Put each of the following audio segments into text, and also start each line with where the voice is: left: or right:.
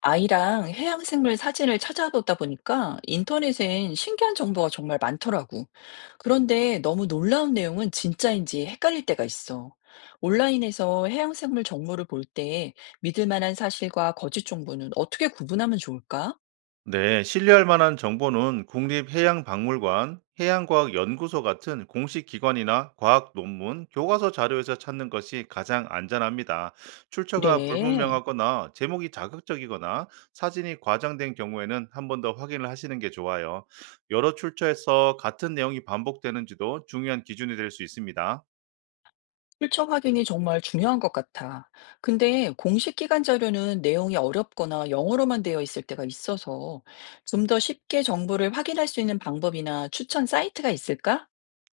left: 아이랑 해양 생물 사진을 찾아보다 보니까 인터넷엔 신기한 정보가 정말 많더라고. 그런데 너무 놀라운 내용은 진짜인지 헷갈릴 때가 있어. 온라인에서 해양 생물 정보를 볼 때 믿을 만한 사실과 거짓 정보는 어떻게 구분하면 좋을까?
right: 네, 신뢰할 만한 정보는 국립해양박물관, 해양과학연구소 같은 공식 기관이나 과학 논문, 교과서 자료에서 찾는 것이 가장 안전합니다. 출처가
left: 그래.
right: 불분명하거나 제목이 자극적이거나 사진이 과장된 경우에는 한 번 더 확인을 하시는 게 좋아요. 여러 출처에서 같은 내용이 반복되는지도 중요한 기준이 될 수 있습니다.
left: 출처 확인이 정말 중요한 것 같아. 근데 공식 기관 자료는 내용이 어렵거나 영어로만 되어 있을 때가 있어서 좀 더 쉽게 정보를 확인할 수 있는 방법이나 추천 사이트가 있을까?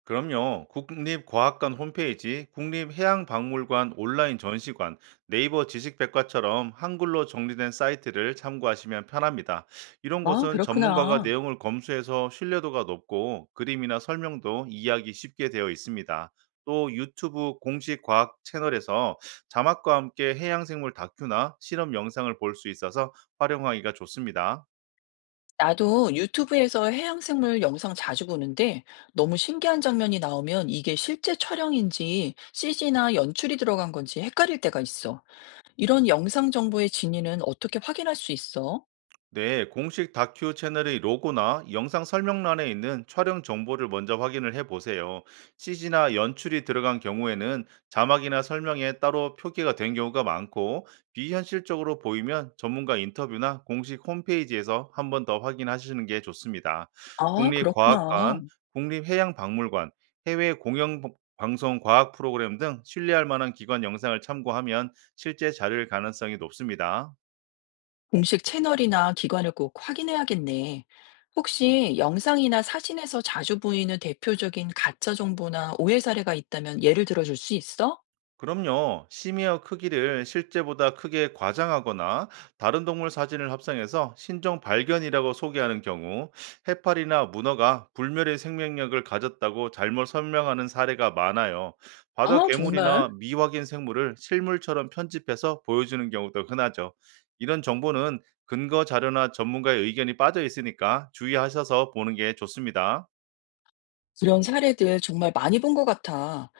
right: 그럼요. 국립과학관 홈페이지, 국립해양박물관 온라인 전시관, 네이버 지식백과처럼 한글로 정리된 사이트를 참고하시면 편합니다. 이런
left: 아,
right: 곳은 전문가가
left: 그렇구나.
right: 내용을 검수해서 신뢰도가 높고 그림이나 설명도 이해하기 쉽게 되어 있습니다. 또 유튜브 공식 과학 채널에서 자막과 함께 해양생물 다큐나 실험 영상을 볼 수 있어서 활용하기가 좋습니다.
left: 나도 유튜브에서 해양생물 영상 자주 보는데 너무 신기한 장면이 나오면 이게 실제 촬영인지 CG나 연출이 들어간 건지 헷갈릴 때가 있어. 이런 영상 정보의 진위는 어떻게 확인할 수 있어?
right: 네, 공식 다큐 채널의 로고나 영상 설명란에 있는 촬영 정보를 먼저 확인을 해보세요. CG나 연출이 들어간 경우에는 자막이나 설명에 따로 표기가 된 경우가 많고, 비현실적으로 보이면 전문가 인터뷰나 공식 홈페이지에서 한 번 더 확인하시는 게 좋습니다.
left: 아, 그렇구나.
right: 국립과학관, 국립해양박물관, 해외 공영 방송 과학 프로그램 등 신뢰할 만한 기관 영상을 참고하면 실제 자료일 가능성이 높습니다.
left: 공식 채널이나 기관을 꼭 확인해야겠네. 혹시 영상이나 사진에서 자주 보이는 대표적인 가짜 정보나 오해 사례가 있다면 예를 들어줄 수 있어?
right: 그럼요. 심이어 크기를 실제보다 크게 과장하거나 다른 동물 사진을 합성해서 신종 발견이라고 소개하는 경우 해파리나 문어가 불멸의 생명력을 가졌다고 잘못 설명하는 사례가 많아요. 바다
left: 아, 정말?
right: 괴물이나 미확인 생물을 실물처럼 편집해서 보여주는 경우도 흔하죠. 이런 정보는 근거 자료나 전문가의 의견이 빠져 있으니까 주의하셔서 보는 게 좋습니다.
left: 그런 사례들 정말 많이 본 것 같아.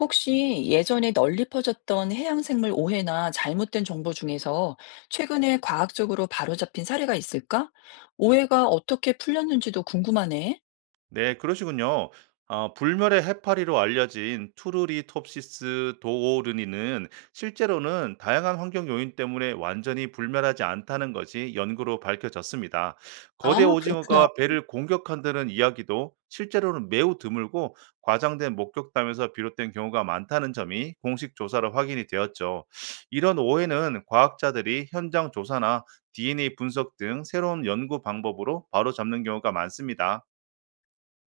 left: 혹시 예전에 널리 퍼졌던 해양생물 오해나 잘못된 정보 중에서 최근에 과학적으로 바로잡힌 사례가 있을까? 오해가 어떻게 풀렸는지도 궁금하네.
right: 네, 그러시군요. 아, 불멸의 해파리로 알려진 투르리톱시스 도오르니는 실제로는 다양한 환경 요인 때문에 완전히 불멸하지 않다는 것이 연구로 밝혀졌습니다. 거대
left: 아, 그렇구나.
right: 오징어가 배를 공격한다는 이야기도 실제로는 매우 드물고 과장된 목격담에서 비롯된 경우가 많다는 점이 공식 조사로 확인이 되었죠. 이런 오해는 과학자들이 현장 조사나 DNA 분석 등 새로운 연구 방법으로 바로 잡는 경우가 많습니다.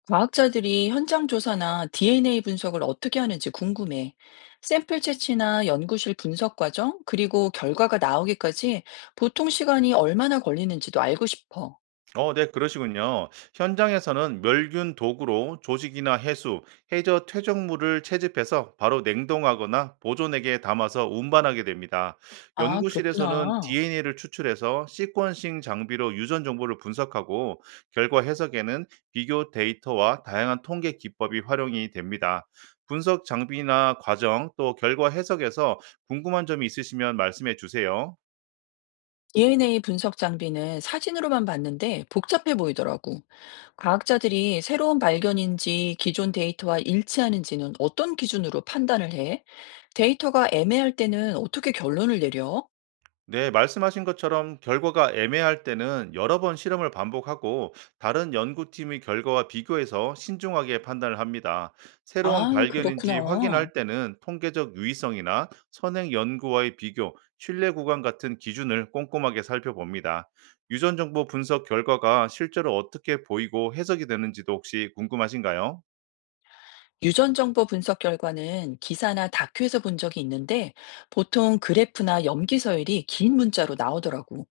left: 과학자들이 현장 조사나 DNA 분석을 어떻게 하는지 궁금해. 샘플 채취나 연구실 분석 과정, 그리고 결과가 나오기까지 보통 시간이 얼마나 걸리는지도 알고 싶어.
right: 어, 네, 그러시군요. 현장에서는 멸균 도구로 조직이나 해수, 해저 퇴적물을 채집해서 바로 냉동하거나 보존액에 담아서 운반하게 됩니다.
left: 아,
right: 연구실에서는
left: 그렇구나.
right: DNA를 추출해서 시퀀싱 장비로 유전 정보를 분석하고 결과 해석에는 비교 데이터와 다양한 통계 기법이 활용이 됩니다. 분석 장비나 과정 또 결과 해석에서 궁금한 점이 있으시면 말씀해 주세요.
left: DNA 분석 장비는 사진으로만 봤는데 복잡해 보이더라고. 과학자들이 새로운 발견인지 기존 데이터와 일치하는지는 어떤 기준으로 판단을 해? 데이터가 애매할 때는 어떻게 결론을 내려?
right: 네, 말씀하신 것처럼 결과가 애매할 때는 여러 번 실험을 반복하고 다른 연구팀의 결과와 비교해서 신중하게 판단을 합니다. 새로운
left: 아,
right: 발견인지
left: 그렇구나.
right: 확인할 때는 통계적 유의성이나 선행 연구와의 비교, 신뢰 구간 같은 기준을 꼼꼼하게 살펴봅니다. 유전 정보 분석 결과가 실제로 어떻게 보이고 해석이 되는지도 혹시 궁금하신가요?
left: 유전 정보 분석 결과는 기사나 다큐에서 본 적이 있는데 보통 그래프나 염기 서열이 긴 문자로 나오더라고.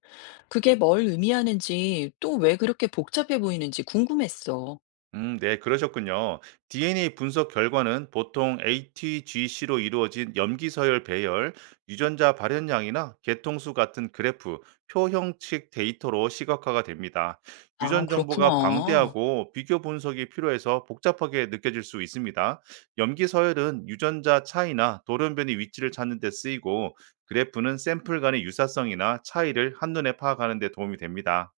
left: 그게 뭘 의미하는지 또 왜 그렇게 복잡해 보이는지 궁금했어.
right: 네, 그러셨군요. DNA 분석 결과는 보통 ATGC로 이루어진 염기서열 배열, 유전자 발현량이나 개통수 같은 그래프, 표 형식 데이터로 시각화가 됩니다.
left: 아,
right: 유전
left: 그렇구나.
right: 정보가 방대하고 비교 분석이 필요해서 복잡하게 느껴질 수 있습니다. 염기서열은 유전자 차이나 돌연변이 위치를 찾는 데 쓰이고, 그래프는 샘플 간의 유사성이나 차이를 한눈에 파악하는 데 도움이 됩니다.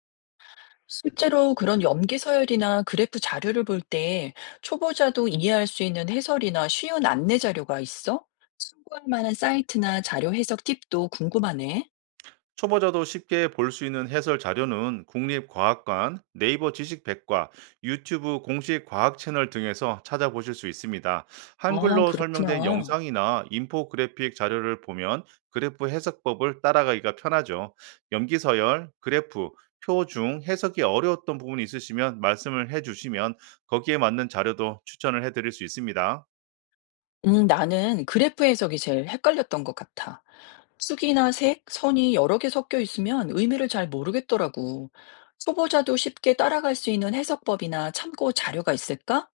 left: 실제로 그런 염기 서열이나 그래프 자료를 볼 때 초보자도 이해할 수 있는 해설이나 쉬운 안내 자료가 있어? 참고할 만한 사이트나 자료 해석 팁도 궁금하네.
right: 초보자도 쉽게 볼 수 있는 해설 자료는 국립과학관, 네이버 지식백과, 유튜브 공식 과학 채널 등에서 찾아보실 수 있습니다.
left: 아,
right: 한글로 설명된
left: 그렇구나.
right: 영상이나 인포그래픽 자료를 보면 그래프 해석법을 따라가기가 편하죠. 염기서열, 그래프, 표 중 해석이 어려웠던 부분이 있으시면 말씀을 해주시면 거기에 맞는 자료도 추천을 해드릴 수 있습니다.
left: 나는 그래프 해석이 제일 헷갈렸던 것 같아. 축이나 색, 선이 여러 개 섞여 있으면 의미를 잘 모르겠더라고. 초보자도 쉽게 따라갈 수 있는 해석법이나 참고 자료가 있을까?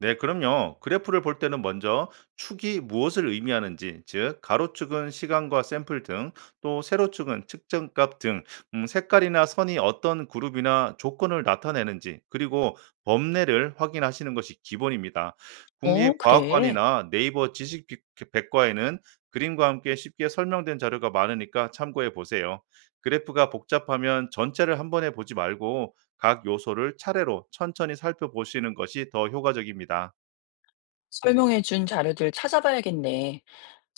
right: 네, 그럼요. 그래프를 볼 때는 먼저 축이 무엇을 의미하는지, 즉 가로축은 시간과 샘플 등, 또 세로축은 측정값 등, 색깔이나 선이 어떤 그룹이나 조건을 나타내는지, 그리고 범례를 확인하시는 것이 기본입니다.
left: 어, 그래.
right: 국립과학관이나 네이버 지식백과에는 그림과 함께 쉽게 설명된 자료가 많으니까 참고해 보세요. 그래프가 복잡하면 전체를 한 번에 보지 말고 각 요소를 차례로 천천히 살펴보시는 것이 더 효과적입니다.
left: 설명해 준 자료들 찾아봐야겠네.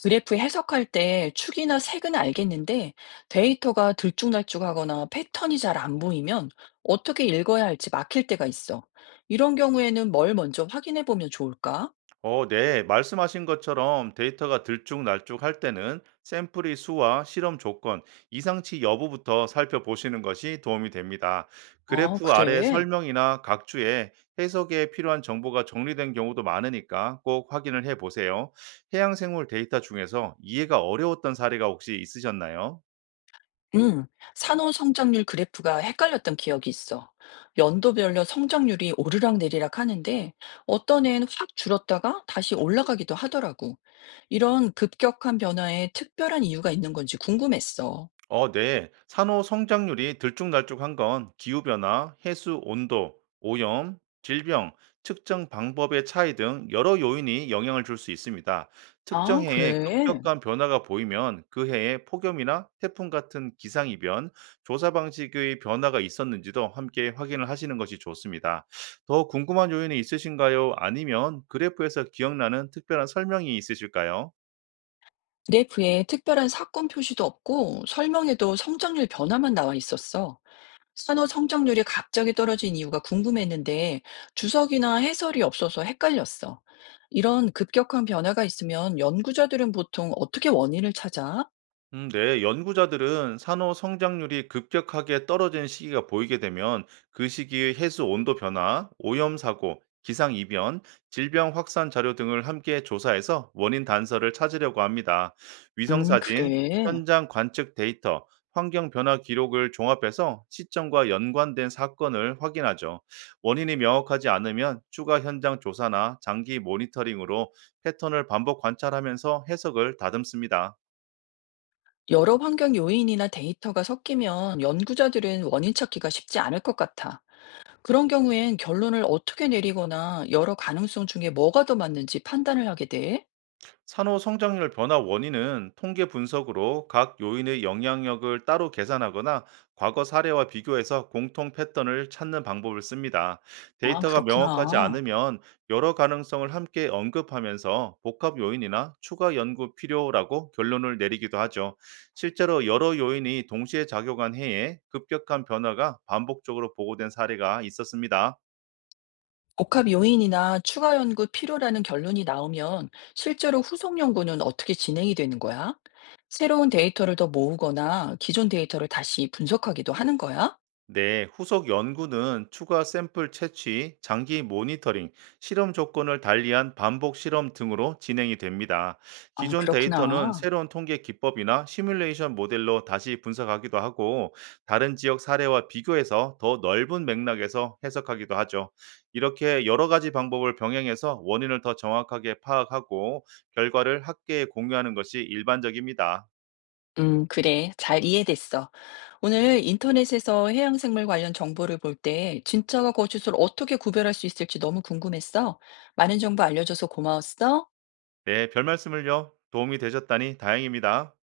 left: 그래프 해석할 때 축이나 색은 알겠는데 데이터가 들쭉날쭉하거나 패턴이 잘 안 보이면 어떻게 읽어야 할지 막힐 때가 있어. 이런 경우에는 뭘 먼저 확인해 보면 좋을까?
right: 네. 말씀하신 것처럼 데이터가 들쭉날쭉 할 때는 샘플의 수와 실험 조건, 이상치 여부부터 살펴보시는 것이 도움이 됩니다.
left: 아,
right: 그래프 아래
left: 그래.
right: 설명이나 각 주에 해석에 필요한 정보가 정리된 경우도 많으니까 꼭 확인을 해 보세요. 해양생물 데이터 중에서 이해가 어려웠던 사례가 혹시 있으셨나요?
left: 응. 산호 성장률 그래프가 헷갈렸던 기억이 있어. 연도별로 성장률이 오르락내리락 하는데 어떤 애는 확 줄었다가 다시 올라가기도 하더라고. 이런 급격한 변화에 특별한 이유가 있는 건지 궁금했어.
right: 네. 산호 성장률이 들쭉날쭉한 건 기후변화, 해수 온도, 오염, 질병, 측정 방법의 차이 등 여러 요인이 영향을 줄 수 있습니다. 특정
left: 아,
right: 해에
left: 그래?
right: 급격한 변화가 보이면 그 해에 폭염이나 태풍 같은 기상이변, 조사 방식의 변화가 있었는지도 함께 확인을 하시는 것이 좋습니다. 더 궁금한 요인이 있으신가요? 아니면 그래프에서 기억나는 특별한 설명이 있으실까요?
left: 그래프에 특별한 사건 표시도 없고 설명에도 성장률 변화만 나와 있었어. 산호 성장률이 갑자기 떨어진 이유가 궁금했는데 주석이나 해설이 없어서 헷갈렸어. 이런 급격한 변화가 있으면 연구자들은 보통 어떻게 원인을 찾아?
right: 네, 연구자들은 산호 성장률이 급격하게 떨어진 시기가 보이게 되면 그 시기의 해수 온도 변화, 오염 사고, 기상 이변, 질병 확산 자료 등을 함께 조사해서 원인 단서를 찾으려고 합니다. 위성 사진,
left: 그래.
right: 현장 관측 데이터, 환경 변화 기록을 종합해서 시점과 연관된 사건을 확인하죠. 원인이 명확하지 않으면 추가 현장 조사나 장기 모니터링으로 패턴을 반복 관찰하면서 해석을 다듬습니다.
left: 여러 환경 요인이나 데이터가 섞이면 연구자들은 원인 찾기가 쉽지 않을 것 같아. 그런 경우엔 결론을 어떻게 내리거나 여러 가능성 중에 뭐가 더 맞는지 판단을 하게 돼?
right: 산호 성장률 변화 원인은 통계 분석으로 각 요인의 영향력을 따로 계산하거나 과거 사례와 비교해서 공통 패턴을 찾는 방법을 씁니다.
left: 아,
right: 데이터가 명확하지
left: 그렇구나.
right: 않으면 여러 가능성을 함께 언급하면서 복합 요인이나 추가 연구 필요라고 결론을 내리기도 하죠. 실제로 여러 요인이 동시에 작용한 해에 급격한 변화가 반복적으로 보고된 사례가 있었습니다.
left: 복합 요인이나 추가 연구 필요라는 결론이 나오면 실제로 후속 연구는 어떻게 진행이 되는 거야? 새로운 데이터를 더 모으거나 기존 데이터를 다시 분석하기도 하는 거야?
right: 네, 후속 연구는 추가 샘플 채취, 장기 모니터링, 실험 조건을 달리한 반복 실험 등으로 진행이 됩니다.
left: 아,
right: 기존 데이터는
left: 그렇구나.
right: 새로운 통계 기법이나 시뮬레이션 모델로 다시 분석하기도 하고, 다른 지역 사례와 비교해서 더 넓은 맥락에서 해석하기도 하죠. 이렇게 여러 가지 방법을 병행해서 원인을 더 정확하게 파악하고, 결과를 학계에 공유하는 것이 일반적입니다.
left: 그래. 잘 이해됐어. 오늘 인터넷에서 해양생물 관련 정보를 볼 때 진짜와 거짓을 어떻게 구별할 수 있을지 너무 궁금했어. 많은 정보 알려줘서 고마웠어.
right: 네, 별 말씀을요. 도움이 되셨다니 다행입니다.